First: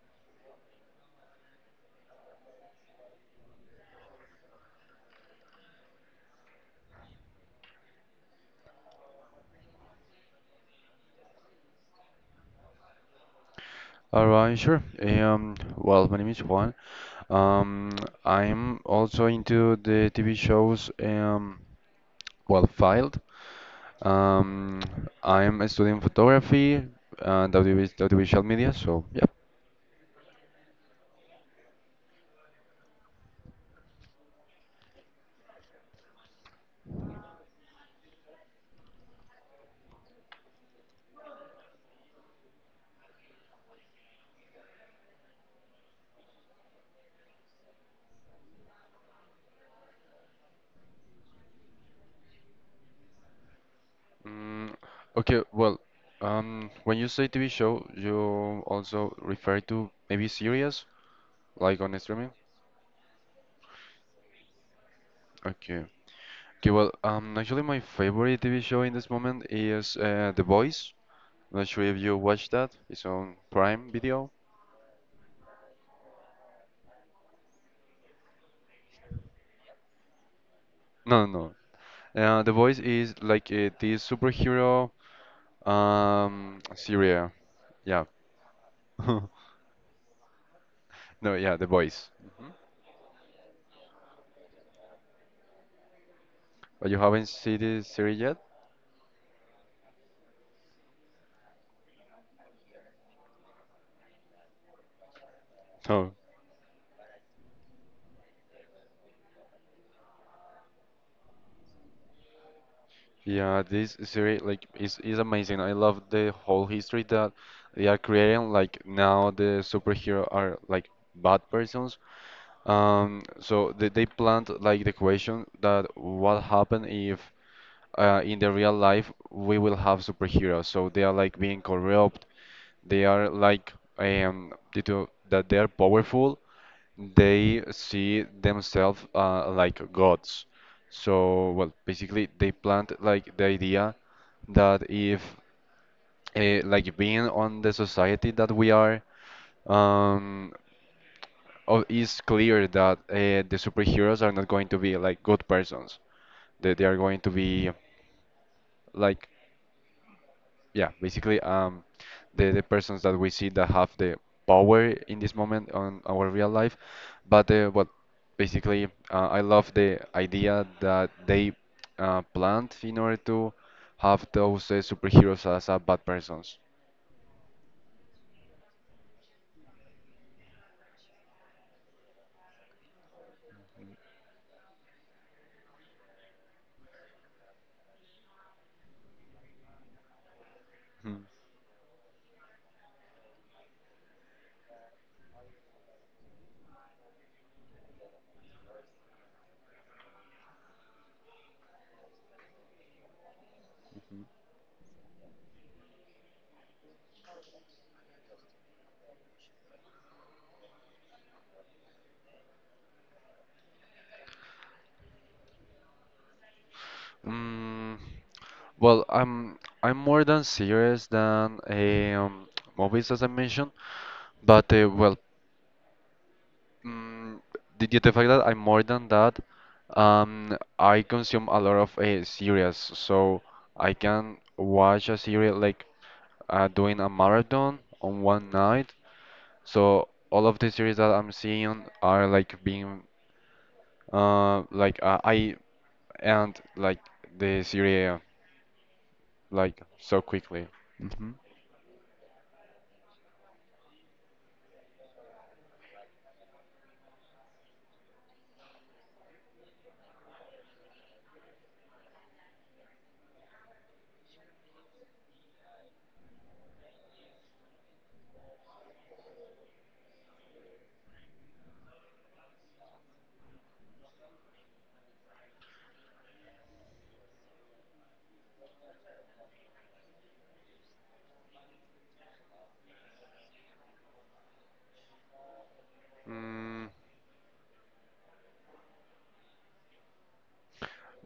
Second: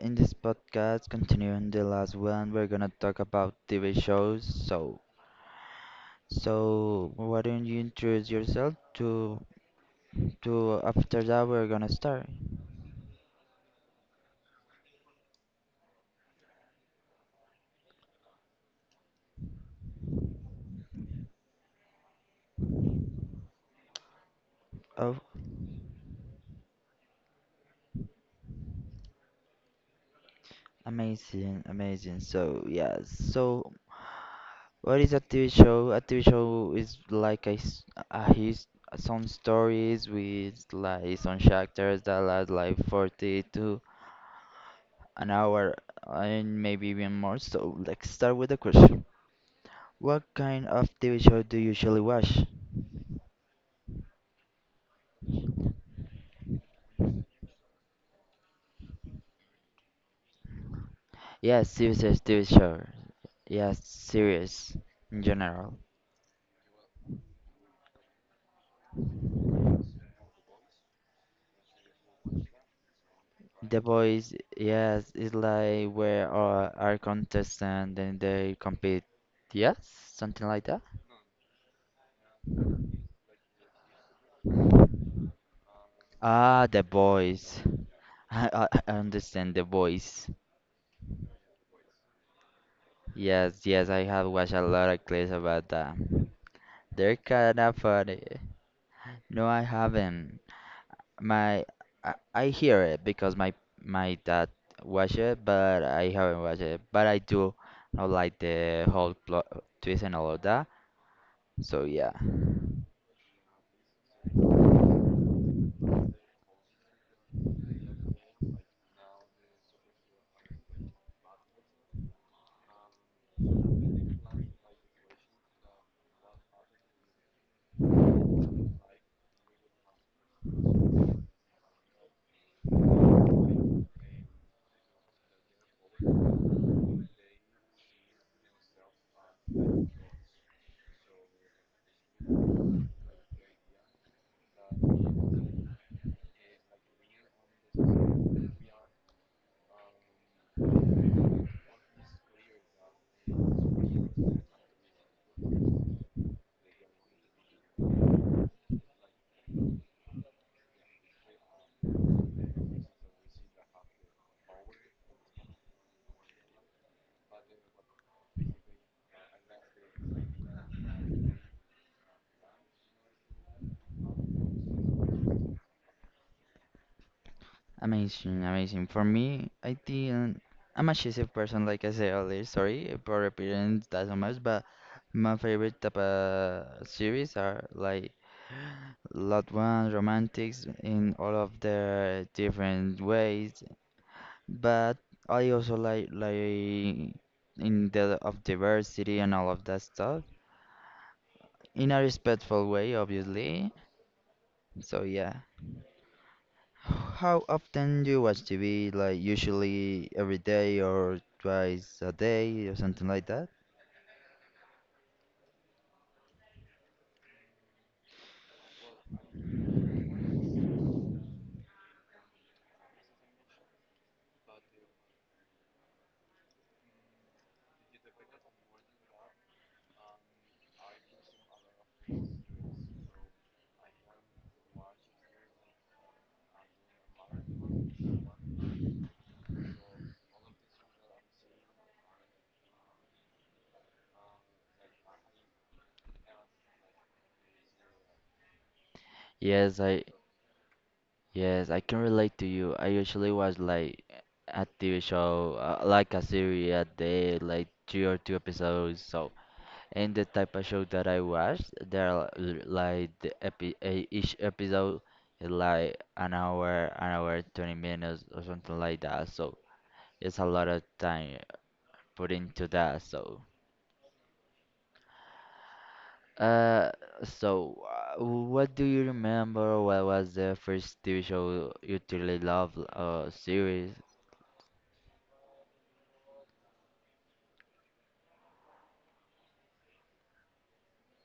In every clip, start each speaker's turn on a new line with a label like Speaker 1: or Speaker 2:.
Speaker 1: In this podcast, continuing the last one, we're gonna talk about TV shows. So, why don't you introduce yourself to to after that we're gonna start.
Speaker 2: All right, sure. My name is Juan. Um, I'm also into the TV shows, well, Filed. Um,
Speaker 1: Oh,
Speaker 2: I'm studying photography and audiovisual media, so yeah.
Speaker 1: amazing, amazing. So yeah, so what is a TV show? A TV show is like a, s- a his some stories with like some characters that last like 40 to an hour and maybe even more. So let's start with the question. What kind of TV show do you usually watch?
Speaker 2: Mm, okay, well, when you say TV show, you also refer to maybe series,
Speaker 1: Yes,
Speaker 2: like on
Speaker 1: serious
Speaker 2: streaming?
Speaker 1: TV show. Yes, serious in general.
Speaker 2: Okay. Okay, well, actually my favorite TV show in this moment is The Boys. Not sure if you watched that. It's on
Speaker 1: The
Speaker 2: Prime Video.
Speaker 1: boys, yes, it's like where our contestant and they compete. Yes, something like that.
Speaker 2: No, no. The Voice is like this superhero
Speaker 1: Ah, the
Speaker 2: series.
Speaker 1: boys.
Speaker 2: Yeah.
Speaker 1: I understand the boys.
Speaker 2: No, yeah, The Voice. Mhm.
Speaker 1: Yes, yes, I have watched a lot of clips about that.
Speaker 2: But you
Speaker 1: They're
Speaker 2: haven't seen
Speaker 1: kind of
Speaker 2: this series
Speaker 1: funny.
Speaker 2: yet?
Speaker 1: No, I haven't. My I hear it because my dad watch it, but I
Speaker 2: No.
Speaker 1: haven't watched it. But I do know like the whole plot twist and all of that. So yeah,
Speaker 2: Yeah, this series like is amazing. I love the whole history that they are creating. Like now the superhero are like bad persons. So they plant like the question that what happen if in the real life we will have superheroes, so they are like being corrupt, they are like due to that they are powerful, they see themselves like gods, so well basically they plant like the idea that if like being on the society that we are, um it's clear that the superheroes are not going to be like good persons, that they are going to be like, yeah, basically, the persons that we see that have the power in this moment on our real life, but well, basically, I love the idea that they planned in order to have those superheroes as bad persons.
Speaker 1: amazing, amazing. For me, I didn't. I'm a shitty person, like I said earlier. Sorry for repeating that so much, but my favorite type of series are like lot one romantics in
Speaker 2: Hmm.
Speaker 1: all of their different ways. But I also like in the of diversity and all of that stuff in a respectful way, obviously. So yeah. How often do you watch TV? Like usually every day or twice a day or something like that?
Speaker 2: Mm, well, I'm more than serious than movies as I mentioned, but well, Mm, did you the fact that I'm more than that, I consume a lot of series, so I can watch a series like doing a marathon on one night. So all of the series that I'm seeing are like being I end like the series
Speaker 1: Yes,
Speaker 2: like
Speaker 1: I
Speaker 2: so quickly. hmm
Speaker 1: yes, I can relate to you. I usually watch like a TV show, like a series a day, like three or two episodes. So and the type of show that I watched, like each episode is like an hour, 20 minutes or something like that. So it's a lot of time put into that. Uh, so, what do you remember? What was the first TV show you truly loved or series?
Speaker 2: Mm,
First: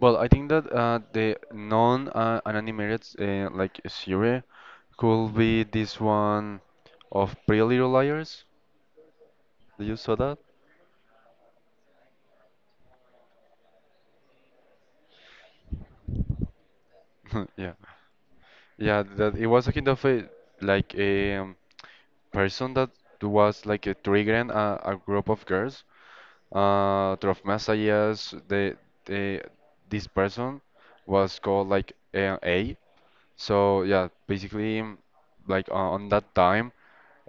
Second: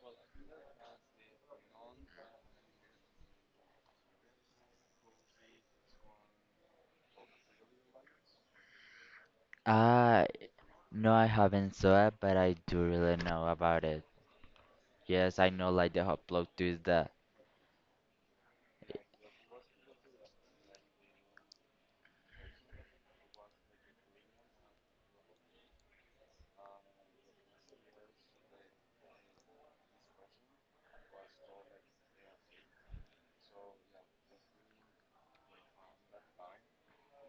Speaker 2: well, I think that the non-animated animated, like series could be this one of Pretty Little Liars. Did you saw
Speaker 1: Uh,
Speaker 2: that?
Speaker 1: no, I haven't saw it, but I do really know about it. Yes, I know like the whole plot twist that.
Speaker 2: Yeah. Yeah, that it was a kind of a like a person that was like a triggering a group of girls. Through messages, the this person was called like A. A. So yeah, basically like on that time,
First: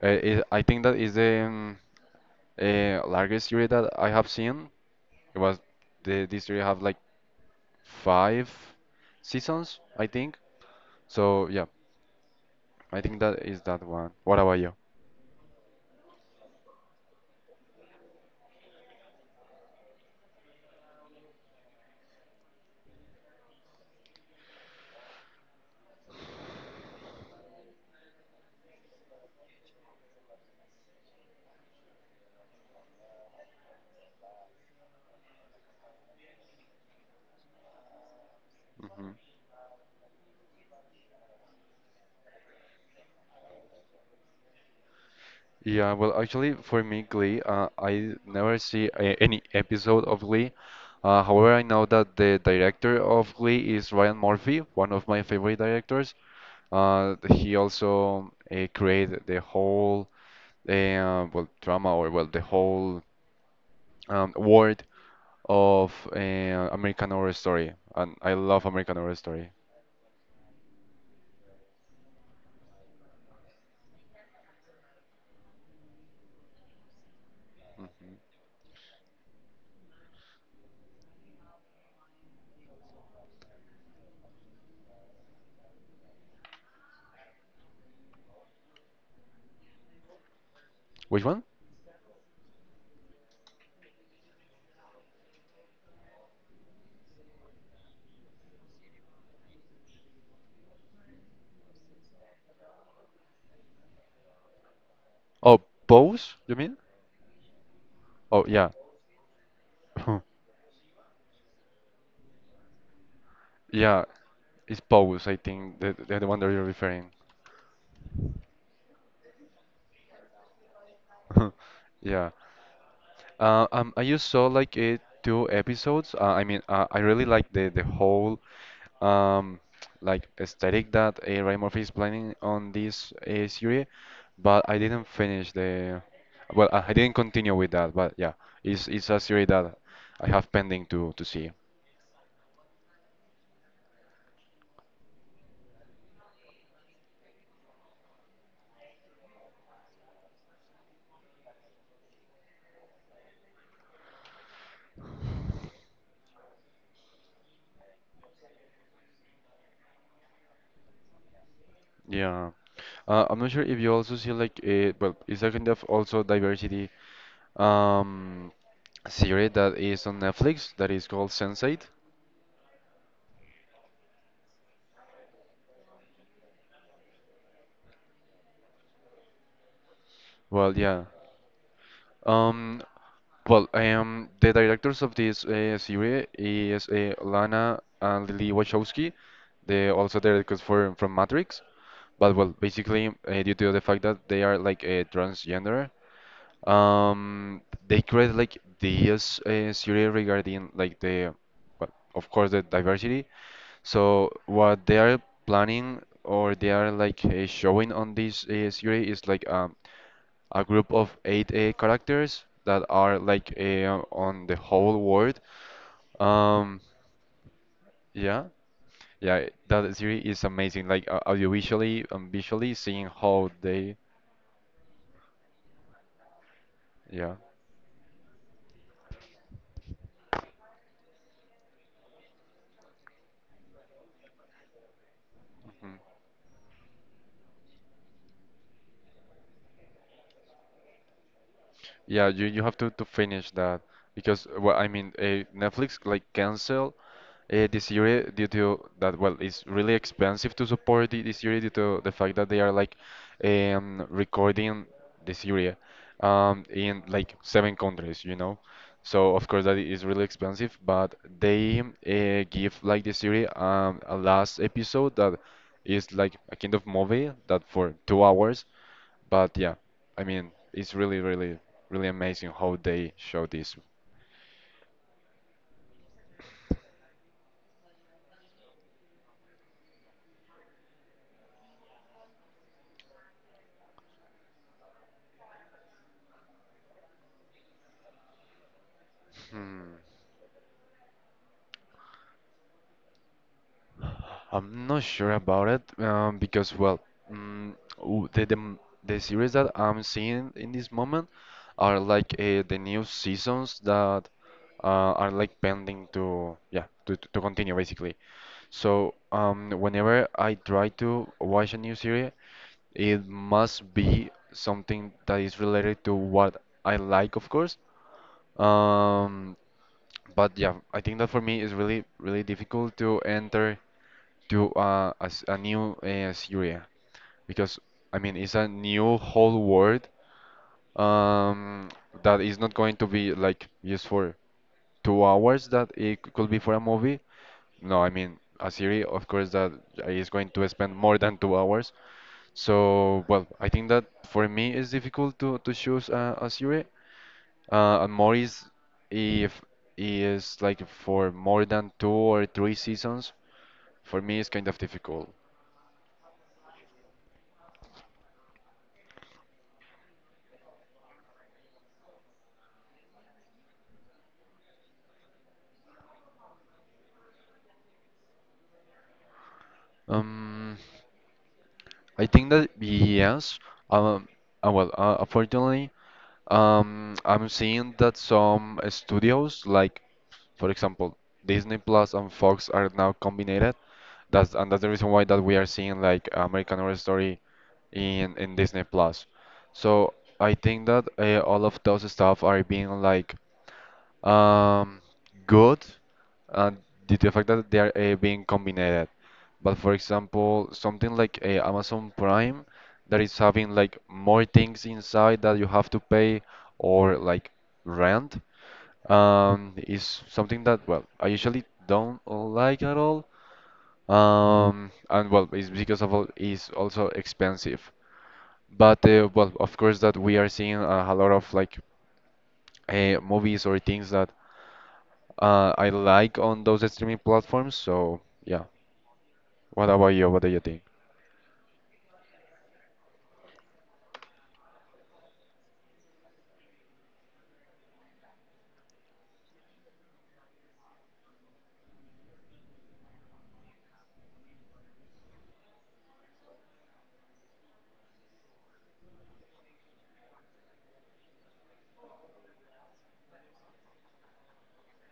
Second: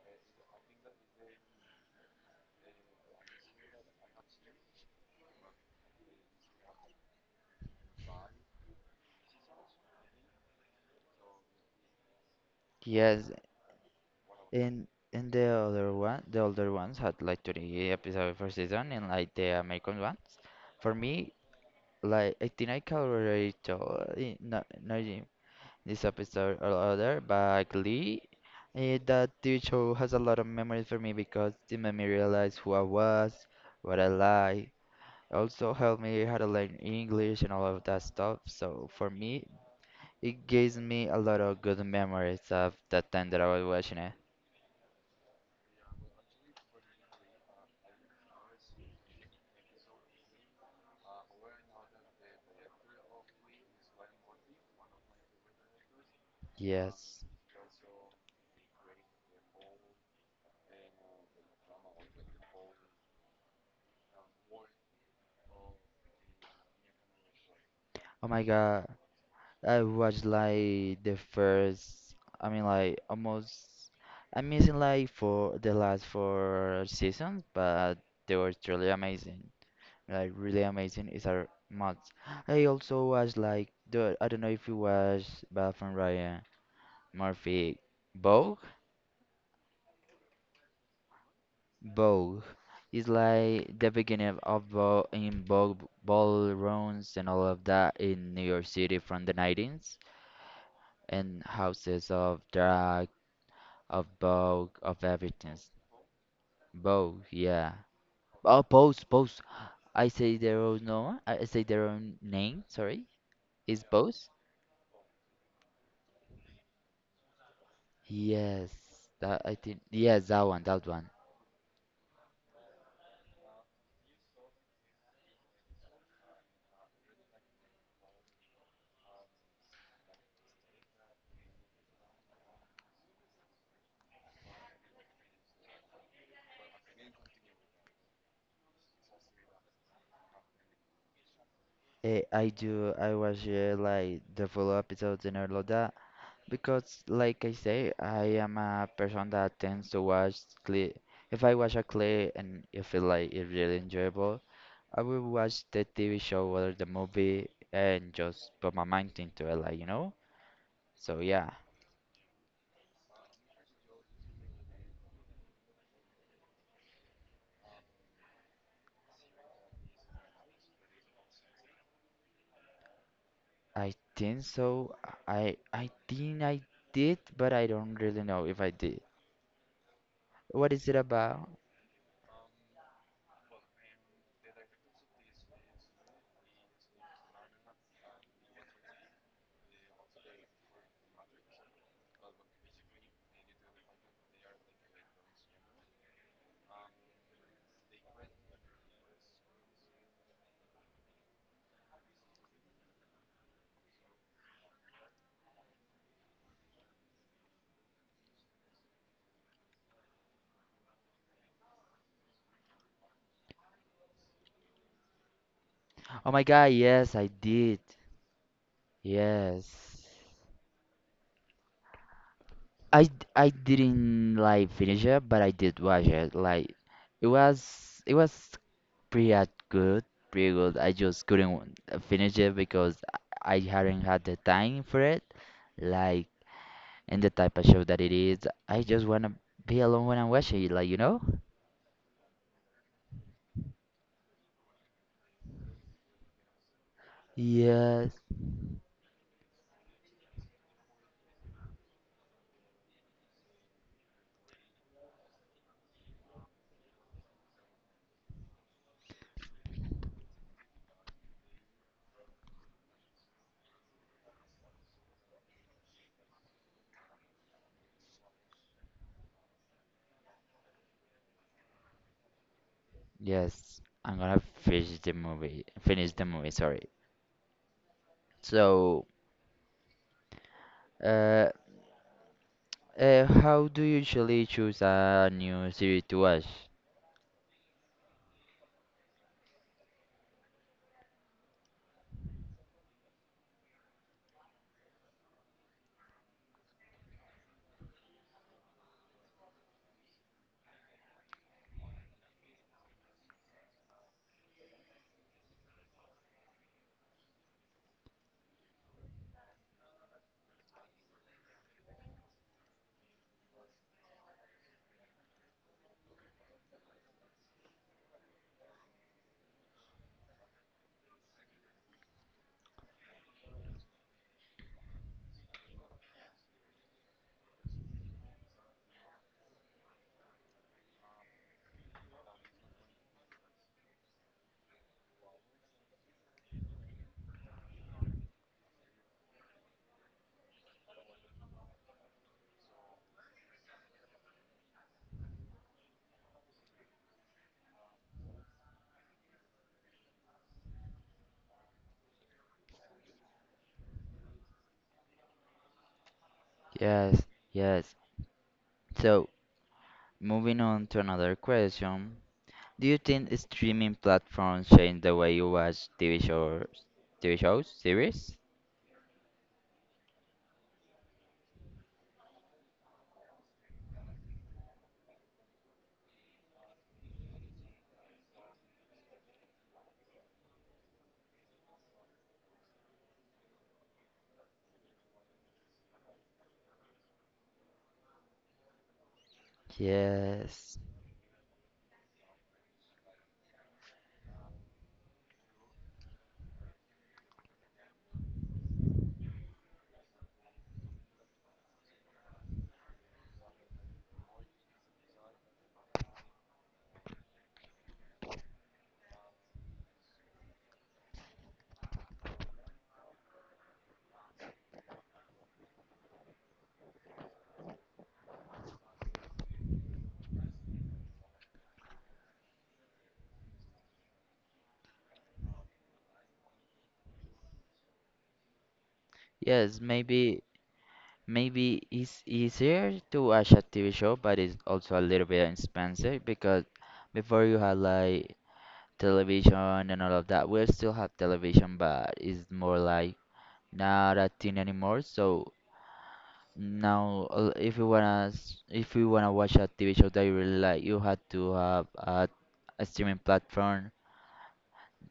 Speaker 2: it, I think that is the largest series that I have seen. It was the this series have like five seasons, I think. So yeah, I think
Speaker 1: Yes,
Speaker 2: that is that one. What about you?
Speaker 1: And the other one, the older ones had like 20 episodes per season, and like the American ones. For me, like I think I can already tell in no, no, in this episode or other, but Glee, that TV show has a lot of memories for me because it made me realize who I was, what I like. Also helped me how to learn English and all of that stuff. So
Speaker 2: hmm
Speaker 1: for me, it gives me a lot of good memories of the time that I was watching it.
Speaker 2: Yeah, well, actually, for me, Glee, I never see a any episode of Glee. However, I know that the director of Glee is Ryan Murphy, one of my favorite directors.
Speaker 1: Yes.
Speaker 2: He also created the whole well drama or well the whole world of American Horror Story, and
Speaker 1: Oh
Speaker 2: I
Speaker 1: my
Speaker 2: love
Speaker 1: God,
Speaker 2: American Horror Story.
Speaker 1: I watched like the first, I mean like almost, I'm missing like for the last four seasons, but
Speaker 2: Mhm.
Speaker 1: they were truly amazing. Like really amazing is a must. I also watched like the, I don't know if you watched Bad from Ryan Murphy, Vogue?
Speaker 2: Which one?
Speaker 1: Vogue. It's like the beginning of Vogue in Vogue ballrooms and all of that in New York City from the 90s and houses of drag of both of everything.
Speaker 2: Oh, Pose, you mean?
Speaker 1: Both, yeah.
Speaker 2: Oh,
Speaker 1: Oh,
Speaker 2: yeah.
Speaker 1: both, both. I say their own no. I say their own name. Sorry, is
Speaker 2: Yeah,
Speaker 1: both.
Speaker 2: it's Pose, I think, the one that you're referring.
Speaker 1: Yes, that I think. Yes, that one, that one.
Speaker 2: Yeah. I just saw like two episodes. I mean, I really like the whole um, like aesthetic that Ryan Murphy is planning on this series, but I didn't finish the. Well, I didn't continue with that, but yeah, it's a series that I have pending to see.
Speaker 1: I do. I watch like the full episodes and all of that because, like I say, I am a person that tends to watch clip. If I watch a clip and I feel like it's really enjoyable, I will watch the TV show or the movie and just put my mind into it, like. So yeah,
Speaker 2: Yeah. I'm not sure if you also see like well, it's a kind of also diversity um series that is on Netflix that is called Sense8.
Speaker 1: I think so. I think I did, but I don't really know if I did. What
Speaker 2: Well,
Speaker 1: is it
Speaker 2: yeah.
Speaker 1: about?
Speaker 2: Um, the directors of this series is Lana and Lily Wachowski. They also directors for from Matrix, but well, basically due to the fact that they are like a transgender, um, they create like this series regarding like the, well, of course, the diversity. So what they are planning or they are like showing on this series is like a group of eight characters that are like on the whole world.
Speaker 1: Oh my God,
Speaker 2: Um,
Speaker 1: yes, I did.
Speaker 2: yeah, yeah, that
Speaker 1: Yes.
Speaker 2: series is amazing. Like audiovisually and visually,
Speaker 1: I
Speaker 2: seeing
Speaker 1: d- I
Speaker 2: how they,
Speaker 1: didn't like finish it, but I did watch it. Like it
Speaker 2: yeah.
Speaker 1: was it was pretty good, pretty good. I just couldn't finish it because I hadn't had the time for it.
Speaker 2: Mm-hmm.
Speaker 1: Like and the type of show that it is, I just wanna be alone when I watch it. Like you know?
Speaker 2: Yeah, you have to finish that because well, I mean, Netflix like cancel the
Speaker 1: Yes.
Speaker 2: series due to that. Well, it's really expensive to support the series due to the fact that they are like recording the series in like seven countries, you know. So of course that is really expensive, but they give like the series a last episode that is like a kind of movie that for 2 hours, but yeah, I mean, it's really, really, really amazing how they show this.
Speaker 1: Yes, I'm gonna finish the movie. Finish the movie, sorry. So, uh, how do you usually choose a new series to watch?
Speaker 2: Hmm. I'm not sure about it because, well, the series that I'm seeing in this moment are like the new seasons that are like pending to yeah to continue basically. So whenever I try to watch a new series, it must be something that is related to what I like, of course. Um, but yeah, I think that for me is really, really difficult to enter to a new Syria because I mean it's a new whole world, um, that is not going to be like used for 2 hours that it c- could be for a movie. No, I mean a series, of course, that is going to spend more than 2 hours. So, well, I think that for me it's difficult to choose a series, and Morris, if he is like for more than two or three seasons, for me it's kind of difficult.
Speaker 1: Yes, yes. So, moving on to another question. Do you think streaming platforms change the way you watch TV shows, series?
Speaker 2: Um, I think that yes. Um, well, unfortunately, I'm seeing that some studios, like for example, Disney Plus and Fox, are now combined. That's the reason why that we are seeing like American Horror Story in Disney Plus. So I
Speaker 1: Yes.
Speaker 2: think that all of those stuff are being like um, good uh, due to the fact that they are being combined. But for example, something like Amazon Prime that is having like more things inside that you have to pay or like rent, is something that well I usually don't like at all. And well, it's because of all is also expensive. But well, of course that we are seeing a lot of like movies or things that I like on those streaming platforms. So yeah,
Speaker 1: Yes,
Speaker 2: what about you? What
Speaker 1: maybe
Speaker 2: do you think?
Speaker 1: maybe it's easier to watch a TV show, but it's also a little bit expensive because before you had like television and all of that. We still have television, but it's more like not a thing anymore. So now, if you wanna watch a TV show that you really like, you have to have a streaming platform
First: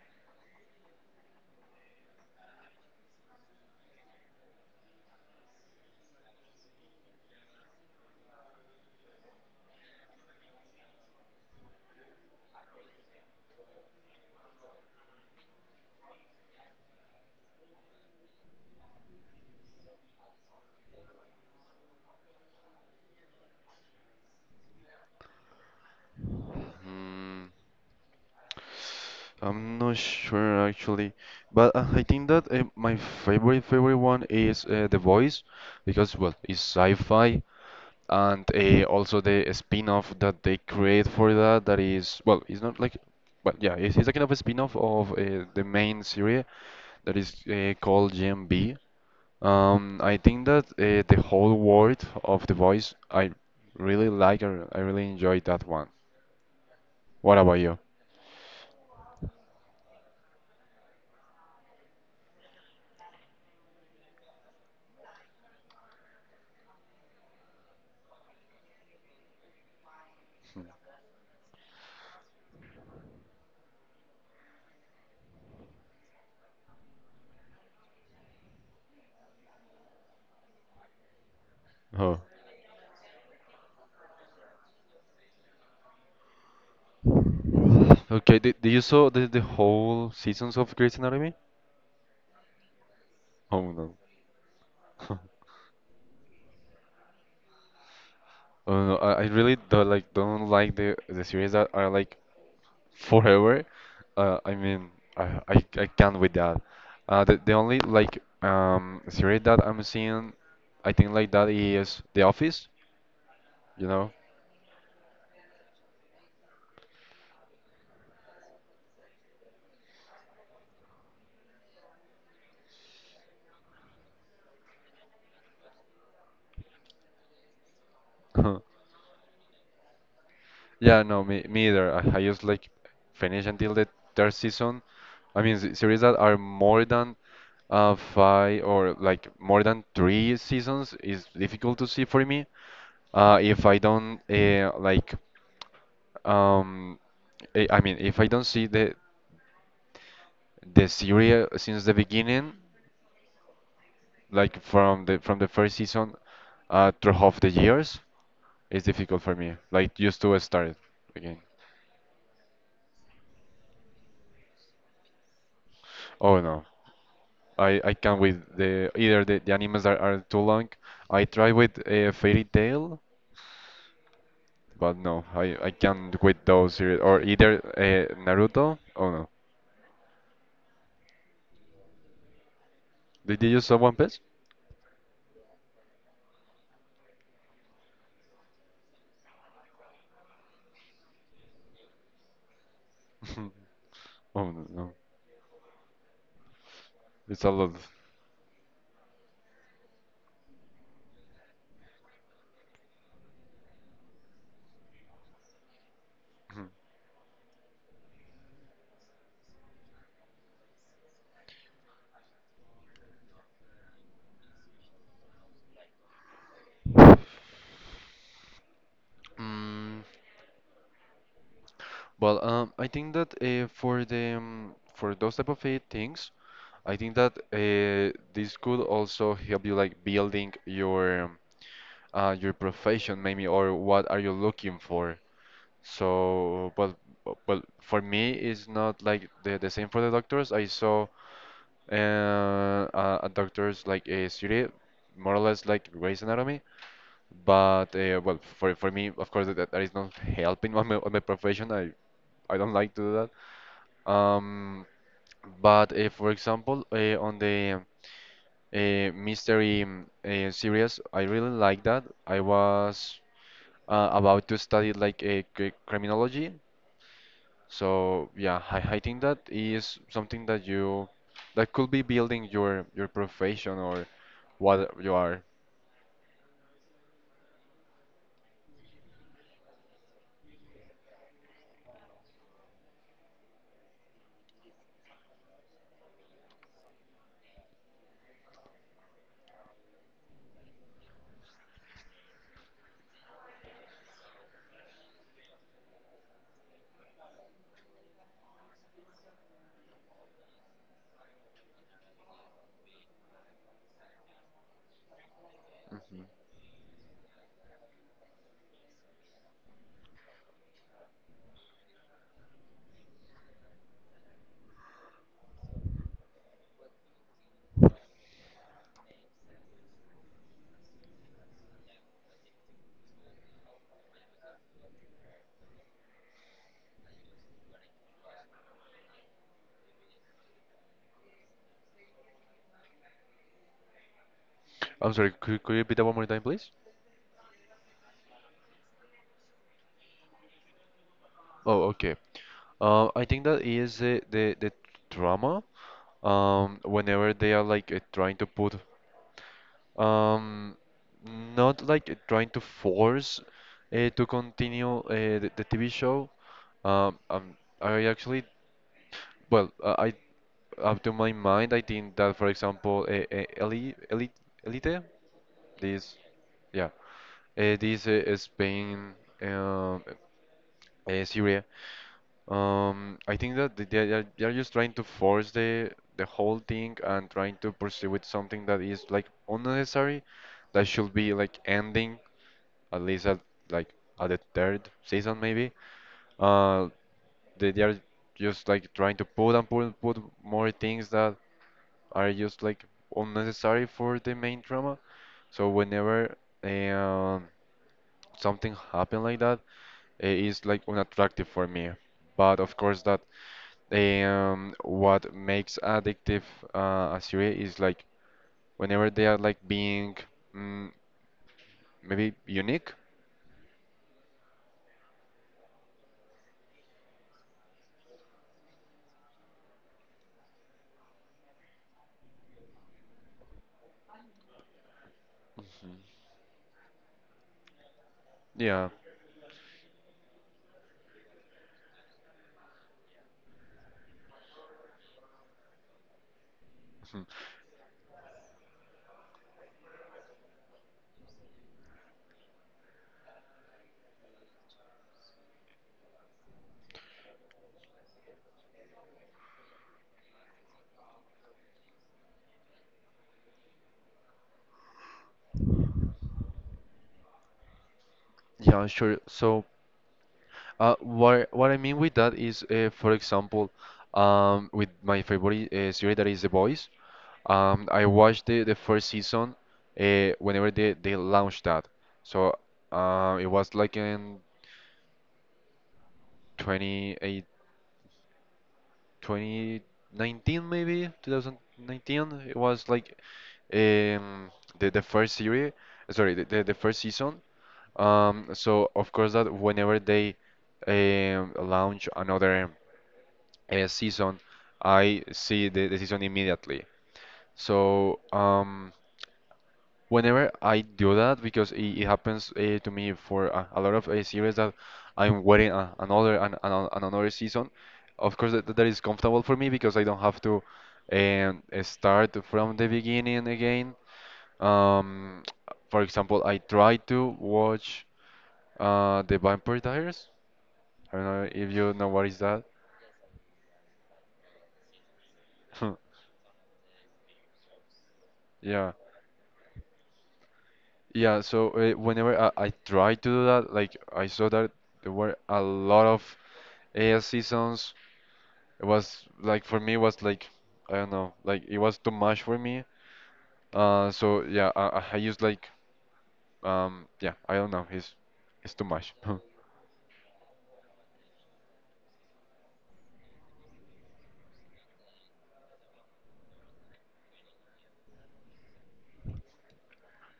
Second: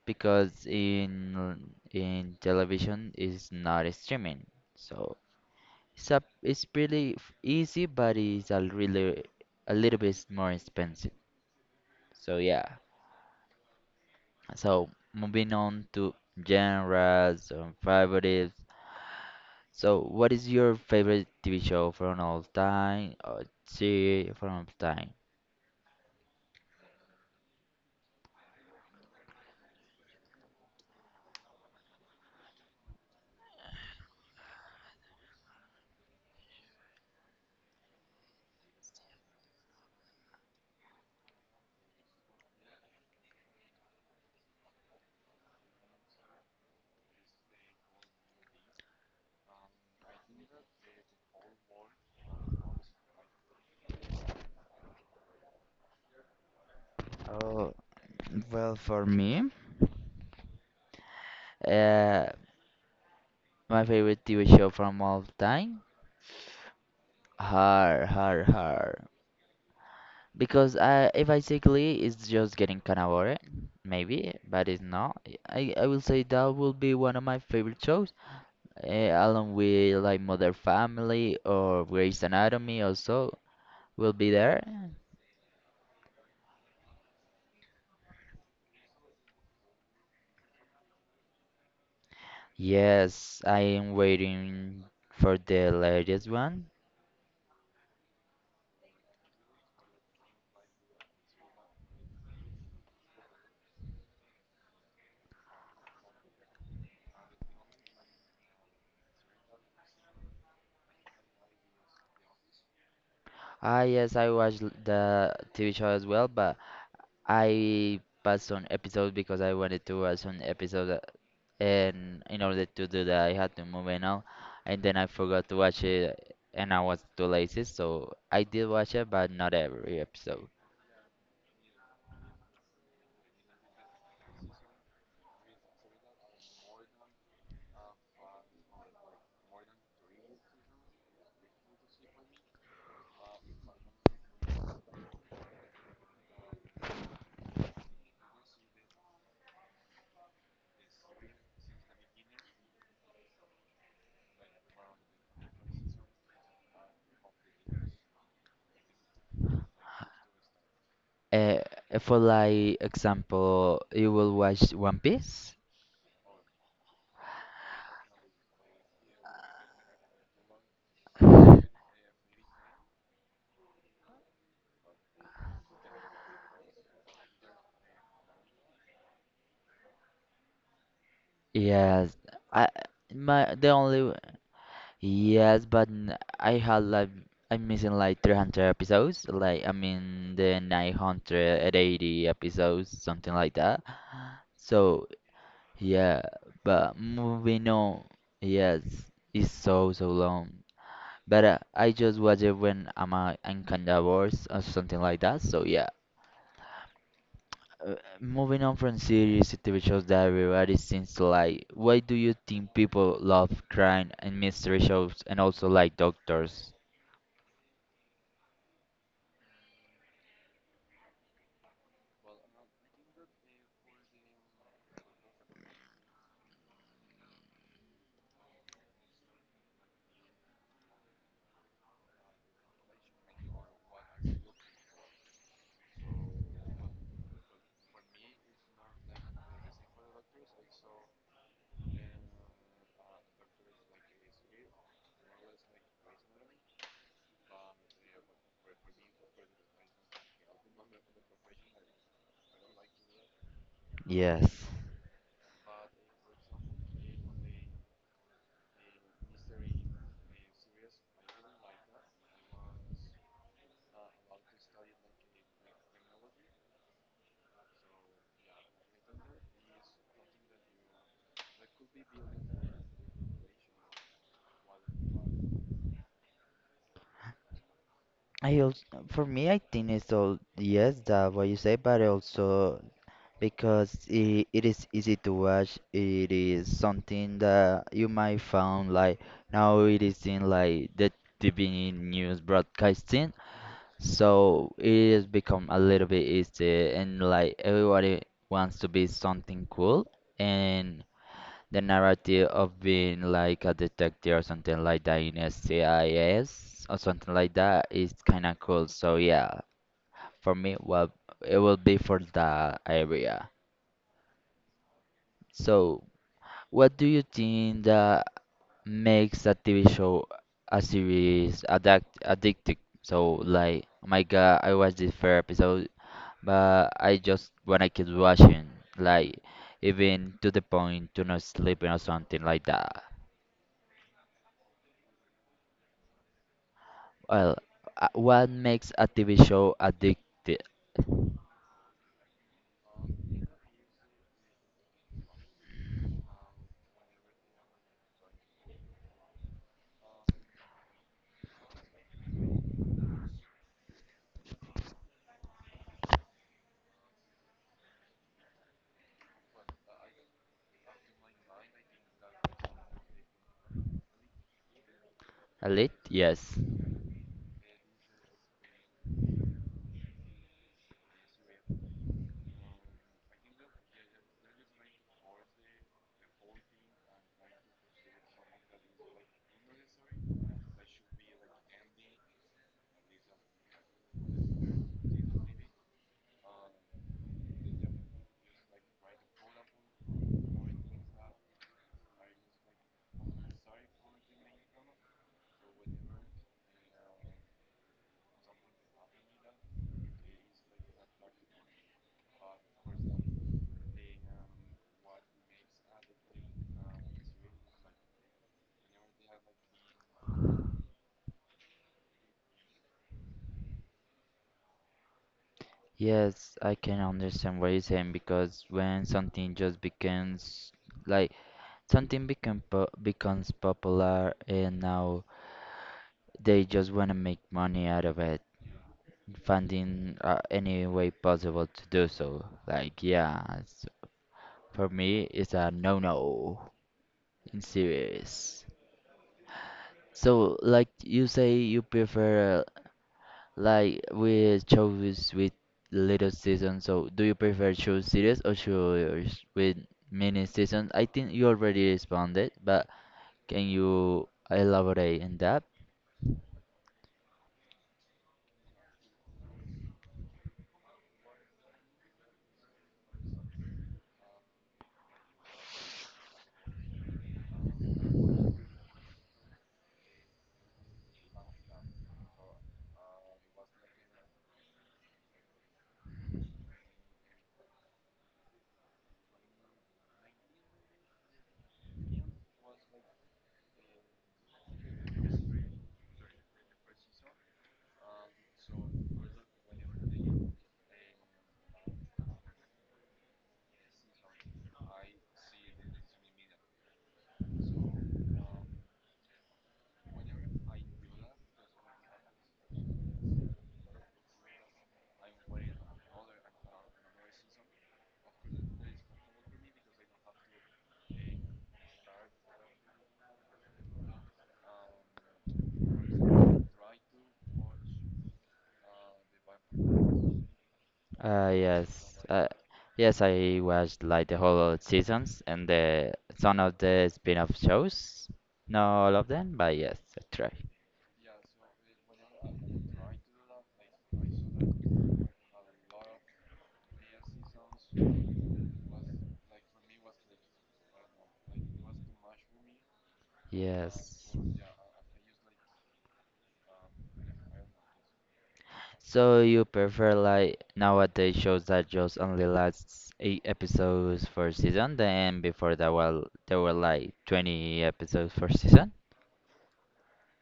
Speaker 1: because in television is not streaming. So it's pretty easy, but it's a little bit more expensive. So yeah. So moving on to genres and favorites. So what is your favorite TV show from all time or series from all time?
Speaker 2: Hmm. I'm not sure actually, but I think that my favorite one is The Voice because well, it's sci-fi and also the spin-off that they create for that that is well, it's not like, but yeah, it's a kind of a spin-off of the main series that is called GMB. I think that the whole world of The Voice, I really like. I really enjoyed that one. What about
Speaker 1: Oh,
Speaker 2: you?
Speaker 1: well, for me, uh, my favorite TV show from all time, Har Har Har, because if I say Glee, it's just getting kind of boring, maybe, but it's not. I will say that will be one of my favorite shows along with like Modern Family or
Speaker 2: Oh.
Speaker 1: Grey's Anatomy also will be there.
Speaker 2: Okay, did you saw the whole seasons of Grey's Anatomy?
Speaker 1: Yes, I
Speaker 2: Oh
Speaker 1: am
Speaker 2: no.
Speaker 1: waiting for the latest one.
Speaker 2: Oh no, I really don't like the series that are like forever. I mean, I can't with that. The only like series that I'm seeing, I think like that is The Office. You know.
Speaker 1: Yes, I watched the TV show as well, but I passed on episodes because I wanted to watch an episode, and in order to do that, I had to move and all, and then I forgot to watch it, and I was too lazy, so I did watch it, but not every episode.
Speaker 2: Yeah, no, me either. I just like finish until the third season. I mean, series that are more than five or like more than three seasons is difficult to see for me. If I don't like, um, I mean, if I don't see the series since the beginning, like from the first season through half the years, it's difficult for me. Like just to start again.
Speaker 1: Uh, for like example, you will watch One Piece?
Speaker 2: Oh no. I can't with the either the animes are too long. I try with Fairy Tail, but no, I can't with those series or either Naruto. Oh no,
Speaker 1: Yes. I
Speaker 2: did
Speaker 1: my
Speaker 2: you
Speaker 1: the
Speaker 2: saw One
Speaker 1: only
Speaker 2: Piece?
Speaker 1: yes, but I'm missing like 300 episodes. Like I mean the 980 episodes, something like that.
Speaker 2: Oh no, no,
Speaker 1: So yeah, but
Speaker 2: it's a
Speaker 1: moving
Speaker 2: lot.
Speaker 1: on, yes, it's so long. But I just watch it when I'm kinda bored or something like that. So yeah. Moving on from series to TV shows that everybody seems to like, why do you think people love crime and mystery shows and also like doctors?
Speaker 2: Mm, well, I think that for those type of things, I think that this could also help you like building your profession maybe or what are you looking for. So, well, well, for me, it's not like the same for the doctors. I saw uh, a doctor's like a series, more or less like Grey's Anatomy. But well, for me, of course, that, that is not helping on on my profession. I don't like to do that.
Speaker 1: Yes.
Speaker 2: Um, but for example, on the mystery series, I really like that. I was about to study like a criminology. So yeah, I think that is something that could be building your profession or what you are.
Speaker 1: I also, for me, I think it's all yes that what you say, but also because it is easy to watch. It is something that you might found like now it is in like the TV news broadcasting. So it has become a little bit easy and like everybody wants to be something cool and the narrative of being like a detective or something like that in SCIS or something like that is kind of cool. So yeah, for me, well, it will be for that area. So what do you think that makes a TV show a series addictive. So like, oh my God, I watched this first episode. But I just wanna keep watching, like even to the point to not sleeping or something like that.
Speaker 2: I'm sorry, could you repeat that one more time, please?
Speaker 1: Well, what makes a TV show addictive?
Speaker 2: Oh, okay. I think that is the trauma whenever they are like trying to put um not like trying to force to continue the TV show. I actually Well, I Up to my mind, I think that for example, Elite,
Speaker 1: Elite?
Speaker 2: this,
Speaker 1: Yes.
Speaker 2: yeah, this Spain, um, uh, Syria. I think that they are just trying to force the whole thing and trying to pursue with something that is like unnecessary, that should be like ending at least at like at the third season maybe. Uh, they are just like trying to put and put more things that. Are just like unnecessary for the main drama. So whenever um, something happened like that, it is like unattractive for me. But of course, that what makes addictive a series is like whenever they are like being mm, maybe unique.
Speaker 1: Yes, I can understand what you're saying because when something just becomes like something becomes popular and now
Speaker 2: Mhm.
Speaker 1: they just want to make money out of it,
Speaker 2: Yeah.
Speaker 1: finding any way possible to do so. Like, yeah, for me it's a no-no
Speaker 2: Mhm.
Speaker 1: in series. So, like you say, you prefer like we chose with little season. So, do you prefer show series or shows with mini seasons? I think you already responded, but can you elaborate on that?
Speaker 2: Yeah, sure. So, what I mean with that is, for example, with my favorite series that is The Boys. I watched the first season whenever they launched that. So it was like in 28, 2019 maybe, 2019. It was like um, the first series, sorry, the first season. So of course that whenever they launch another season, I see the season immediately. So whenever I do that, because it happens to me for a lot of series that I'm waiting another and another season. Of course, that is comfortable for me because I don't have to start from the beginning again. Um, for example, I tried to watch The Vampire Diaries. I don't know if you know
Speaker 1: Yes.
Speaker 2: what is that.
Speaker 1: Yes, I watched like the whole seasons and the some of the spin-off shows.
Speaker 2: Yeah,
Speaker 1: Not all of them, but yes, I try.
Speaker 2: yeah. So whenever I tried to do that, like I saw that there were a lot of seasons. It was like for me it was like I don't know, like it was too much for me.
Speaker 1: Yes.
Speaker 2: So yeah, I used like yeah, I don't know, it's too much.
Speaker 1: So you prefer like nowadays shows that just only lasts eight episodes for season, then before that well there were like 20 episodes for season?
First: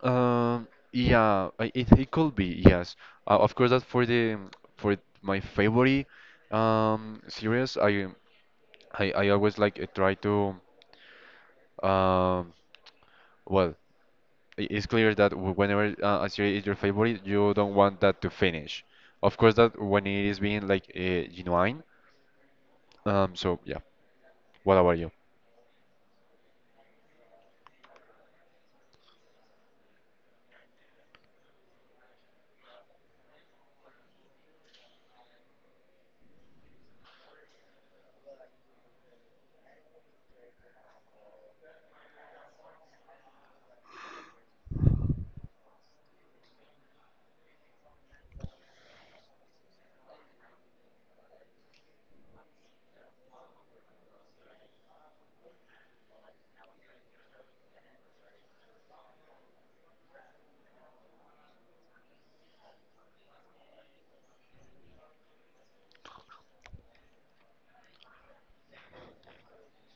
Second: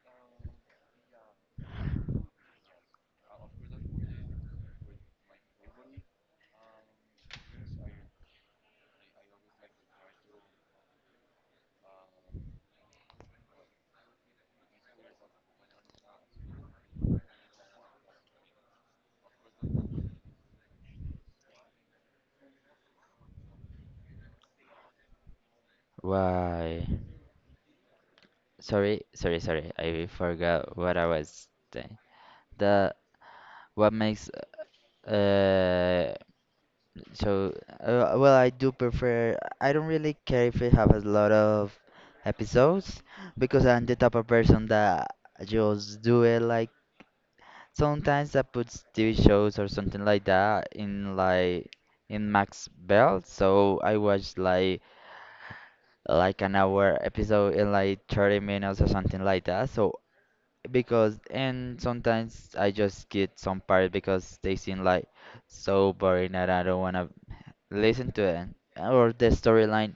Speaker 2: Um, yeah, it could be, yes. Of course that for my favorite series, I always like try to um well, it's clear that whenever a series is your favorite, you don't want that to finish. Of course that when it is being like genuine. So yeah. What about you?
Speaker 1: Why? Sorry, sorry, sorry, I forgot what I was saying. The what makes uh So, well, I do prefer. I don't really care if it have a lot of episodes because I'm the type of person that just do it. Like sometimes I put TV shows or something like that in max belt. So I watch like an hour episode in like 30 minutes or something like that. So because and sometimes I just skip some part because they seem like so boring and I don't wanna listen to it or the storyline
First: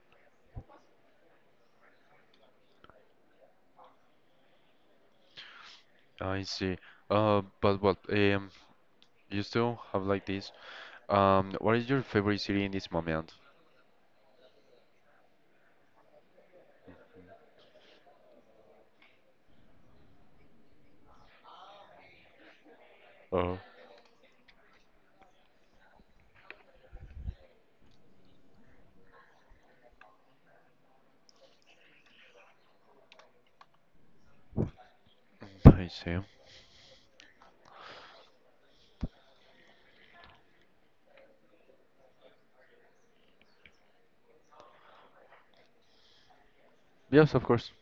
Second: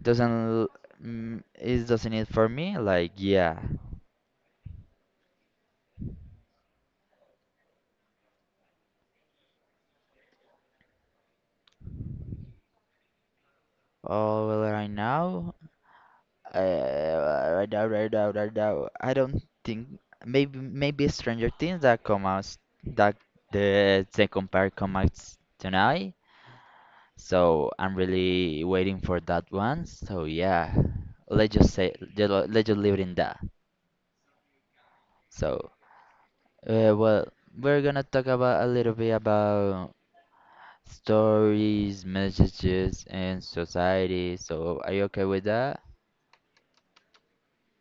Speaker 1: doesn't mm, is doesn't it for me like yeah.
Speaker 2: I see. But what, you still have like this. What is your favorite city in this moment?
Speaker 1: Oh, well, right now, I don't think, maybe Stranger Things that come out, that
Speaker 2: Oh,
Speaker 1: the second part come out tonight, so I'm really waiting for that one. So yeah, let's just leave it in that. So
Speaker 2: I see.
Speaker 1: well, we're gonna talk about a little bit about stories, messages, and society. So, are you okay with that?
Speaker 2: Yes, of course.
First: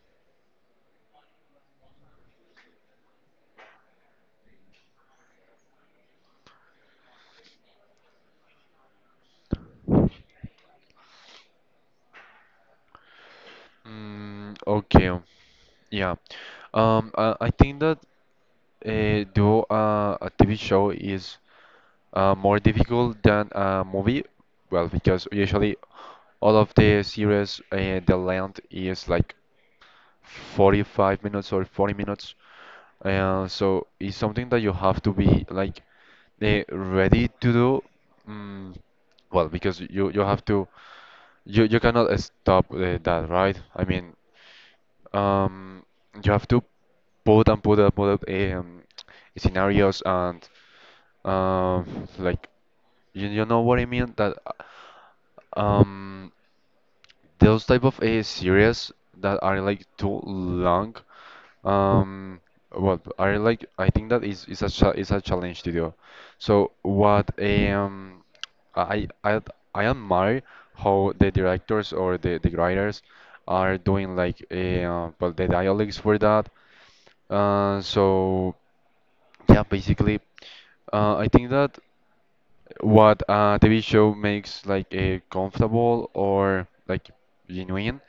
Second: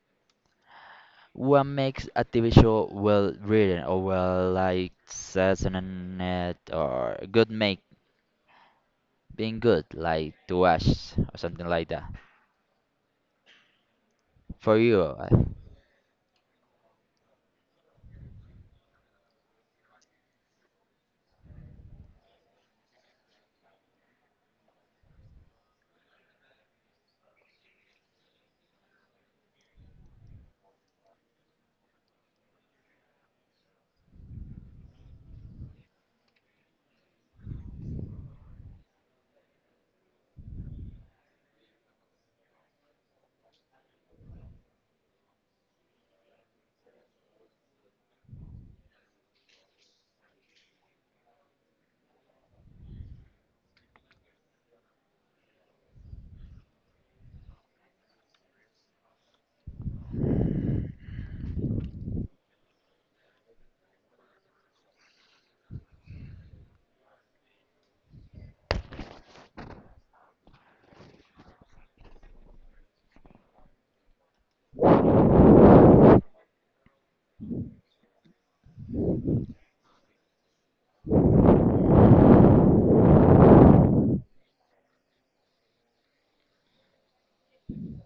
Speaker 1: What makes a TV show well written or well like says on the net or good make being good like to watch or something like that
Speaker 2: Mm,
Speaker 1: for you?
Speaker 2: okay. Yeah. I think that do a TV show is more difficult than a movie. Well, because usually all of the series the length is like 45 minutes or 40 minutes. So it's something that you have to be like ready to do mm, well because you have to you cannot stop that, right? I mean, um you have to put and put and put up scenarios and like you know what I mean that um those type of series that are like too long um well are like I think that is a challenge to do, so what I I I admire how the directors or the writers are doing like well the dialogues for that so yeah, basically I think that what a TV show makes like a comfortable or like genuine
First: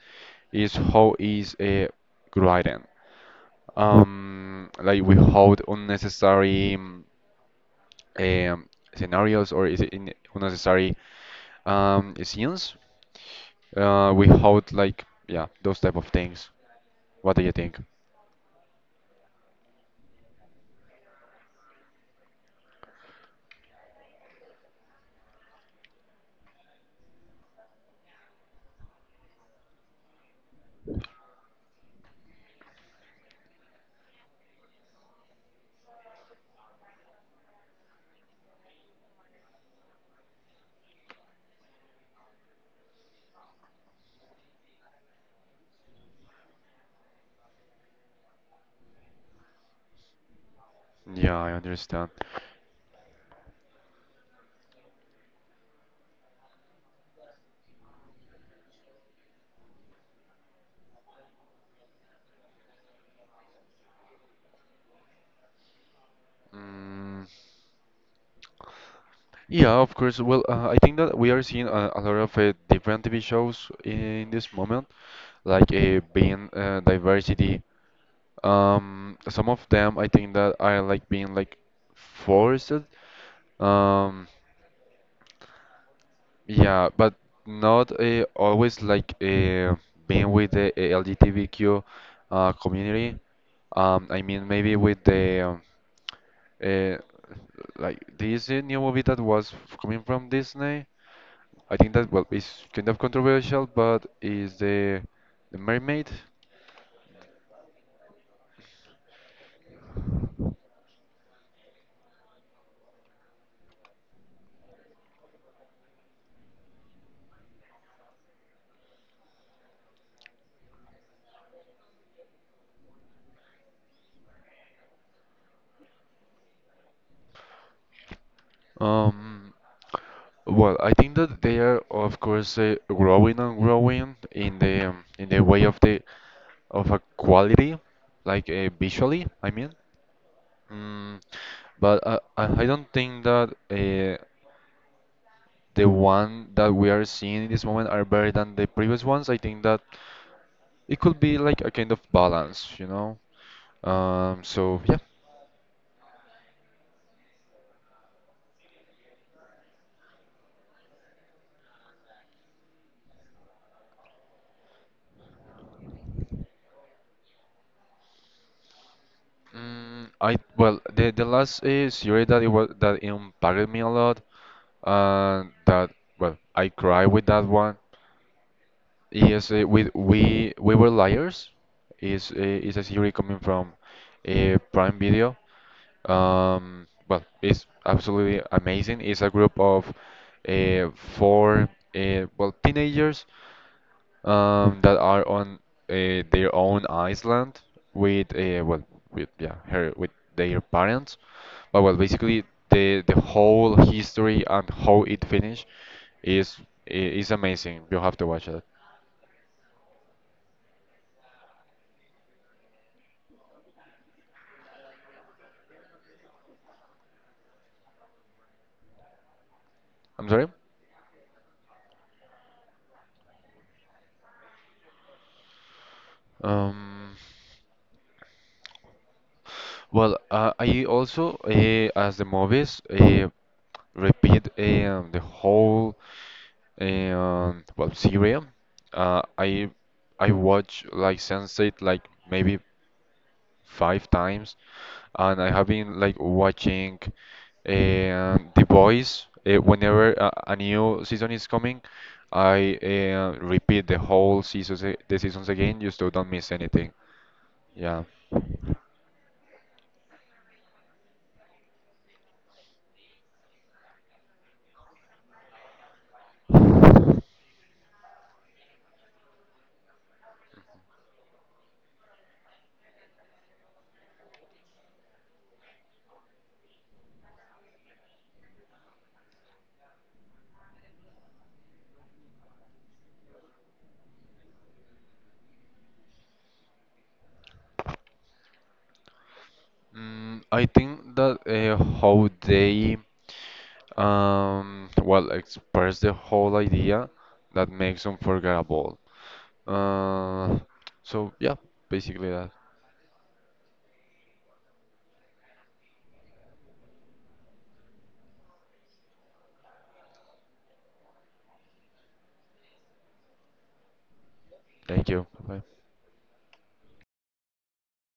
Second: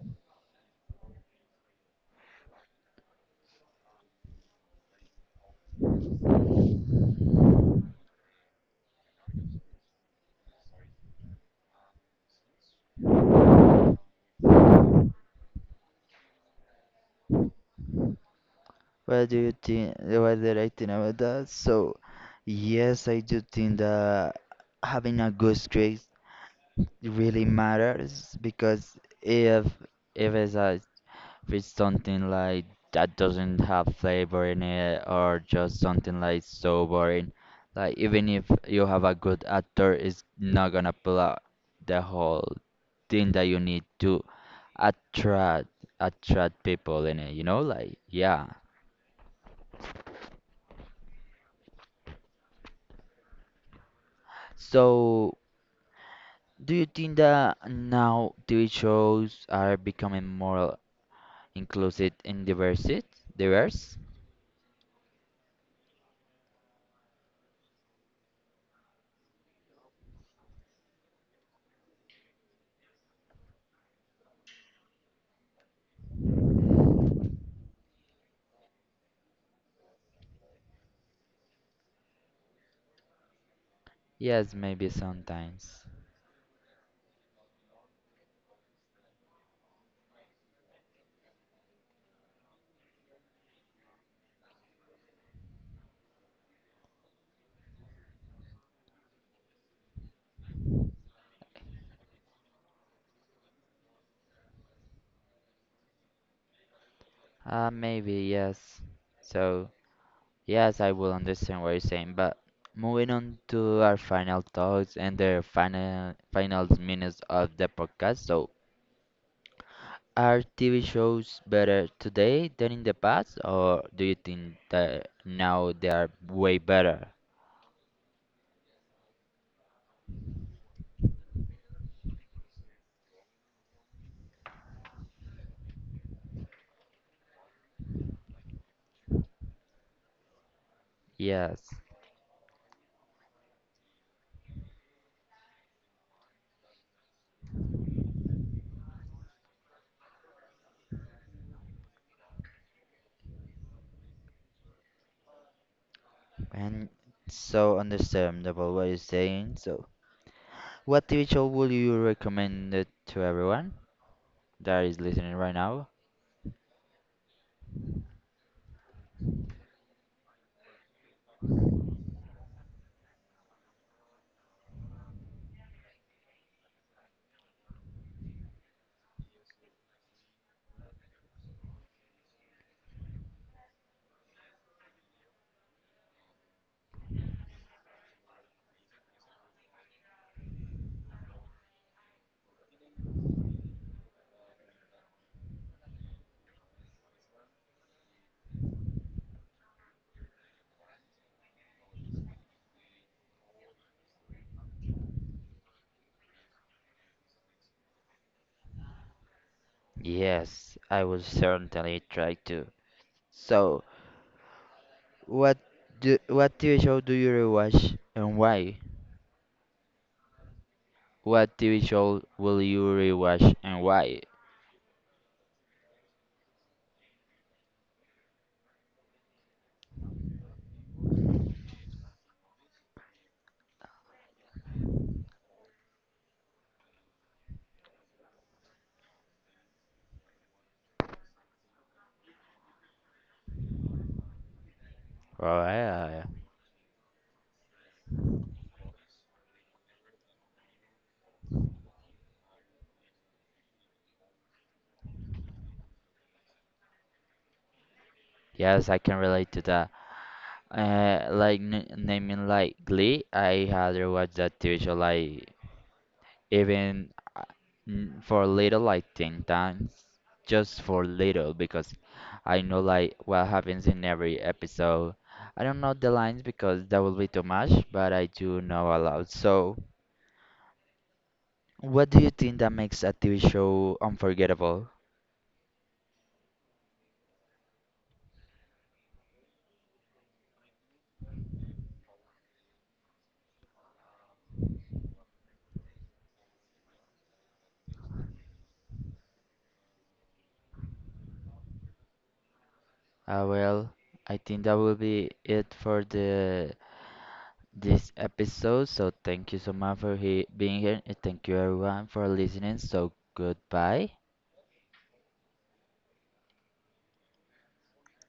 Speaker 2: is how is grading. Like we hold unnecessary um, scenarios or is it in unnecessary scenes. We hold like yeah those type of things. What do you think?
Speaker 1: What do you think? What did I think about that? So, yes, I do think that having a good script really matters because if If it's a If it's something like that doesn't have flavor in it or just something like so boring, like even if you have a good actor, it's not gonna pull out the whole thing that you need to attract attract people in it, you know? Like yeah.
Speaker 2: Yeah, I understand.
Speaker 1: So do you think that now TV shows are becoming more inclusive and diverse? Diverse?
Speaker 2: Mm, yeah, of course. Well, I think that we are seeing a lot of different TV shows in this moment, like being diversity. Some of them I think that are like being like forced. Um,
Speaker 1: Yes, maybe sometimes.
Speaker 2: yeah, but not always like being with the LGBTQ community. I mean, maybe with the uh, like this new movie that was coming from Disney. I think that well, it's kind of controversial, but is the Mermaid.
Speaker 1: Maybe yes. So yes, I will understand what you're saying, but moving on to our final thoughts and the final minutes of the podcast. So, are TV shows better today than in the past, or do you think that now they are way better?
Speaker 2: Um, well, I think that they are, of course, growing and growing in the way of a quality, like visually, I mean. Mm,
Speaker 1: Yes,
Speaker 2: but I don't think that the one that we are seeing in this moment are better than the previous ones. I think that it could be like a kind of balance. So yeah.
Speaker 1: and so understandable what you're saying. So, what TV show would you recommend it to everyone that is listening right now?
Speaker 2: Mm, I the last series that it was that impacted me a lot and that well I cry with that one. Yes, with We Were Liars is is a series coming from Prime Video. Well, it's absolutely amazing. It's a group of uh, four well, teenagers that are on their own island with well with yeah her with their parents. But well, basically the whole history and how it finished is is amazing. You have to watch it.
Speaker 1: Yes, I will certainly try to. So. What what TV show do you rewatch and why?
Speaker 2: I'm sorry.
Speaker 1: What TV show will you rewatch and why?
Speaker 2: Um, well, I also, as the movies, repeat the whole, well, series. Uh, I I watch like Sense8 like maybe five times, and I
Speaker 1: Oh,
Speaker 2: have been
Speaker 1: yeah,
Speaker 2: like
Speaker 1: yeah.
Speaker 2: watching The Boys whenever a new season is coming. I repeat the whole seasons, the seasons again, just so don't miss anything. Yeah.
Speaker 1: Yes, I can relate to that. Like n naming like Glee, I had rewatched that TV show like even uh, for little like 10 times, just for little because I know like what happens in every episode. I don't know the lines because that will be too much, but I do know a lot. So. What do you think that makes a TV show unforgettable?
Speaker 2: Mm, I think that how they well express the whole idea that makes them forgettable. Uh, so yeah, basically that.
Speaker 1: Well, I think that will be it for the this episode. So thank you so much for he being here, and thank you everyone for listening. So goodbye.
Speaker 2: Thank you. Bye.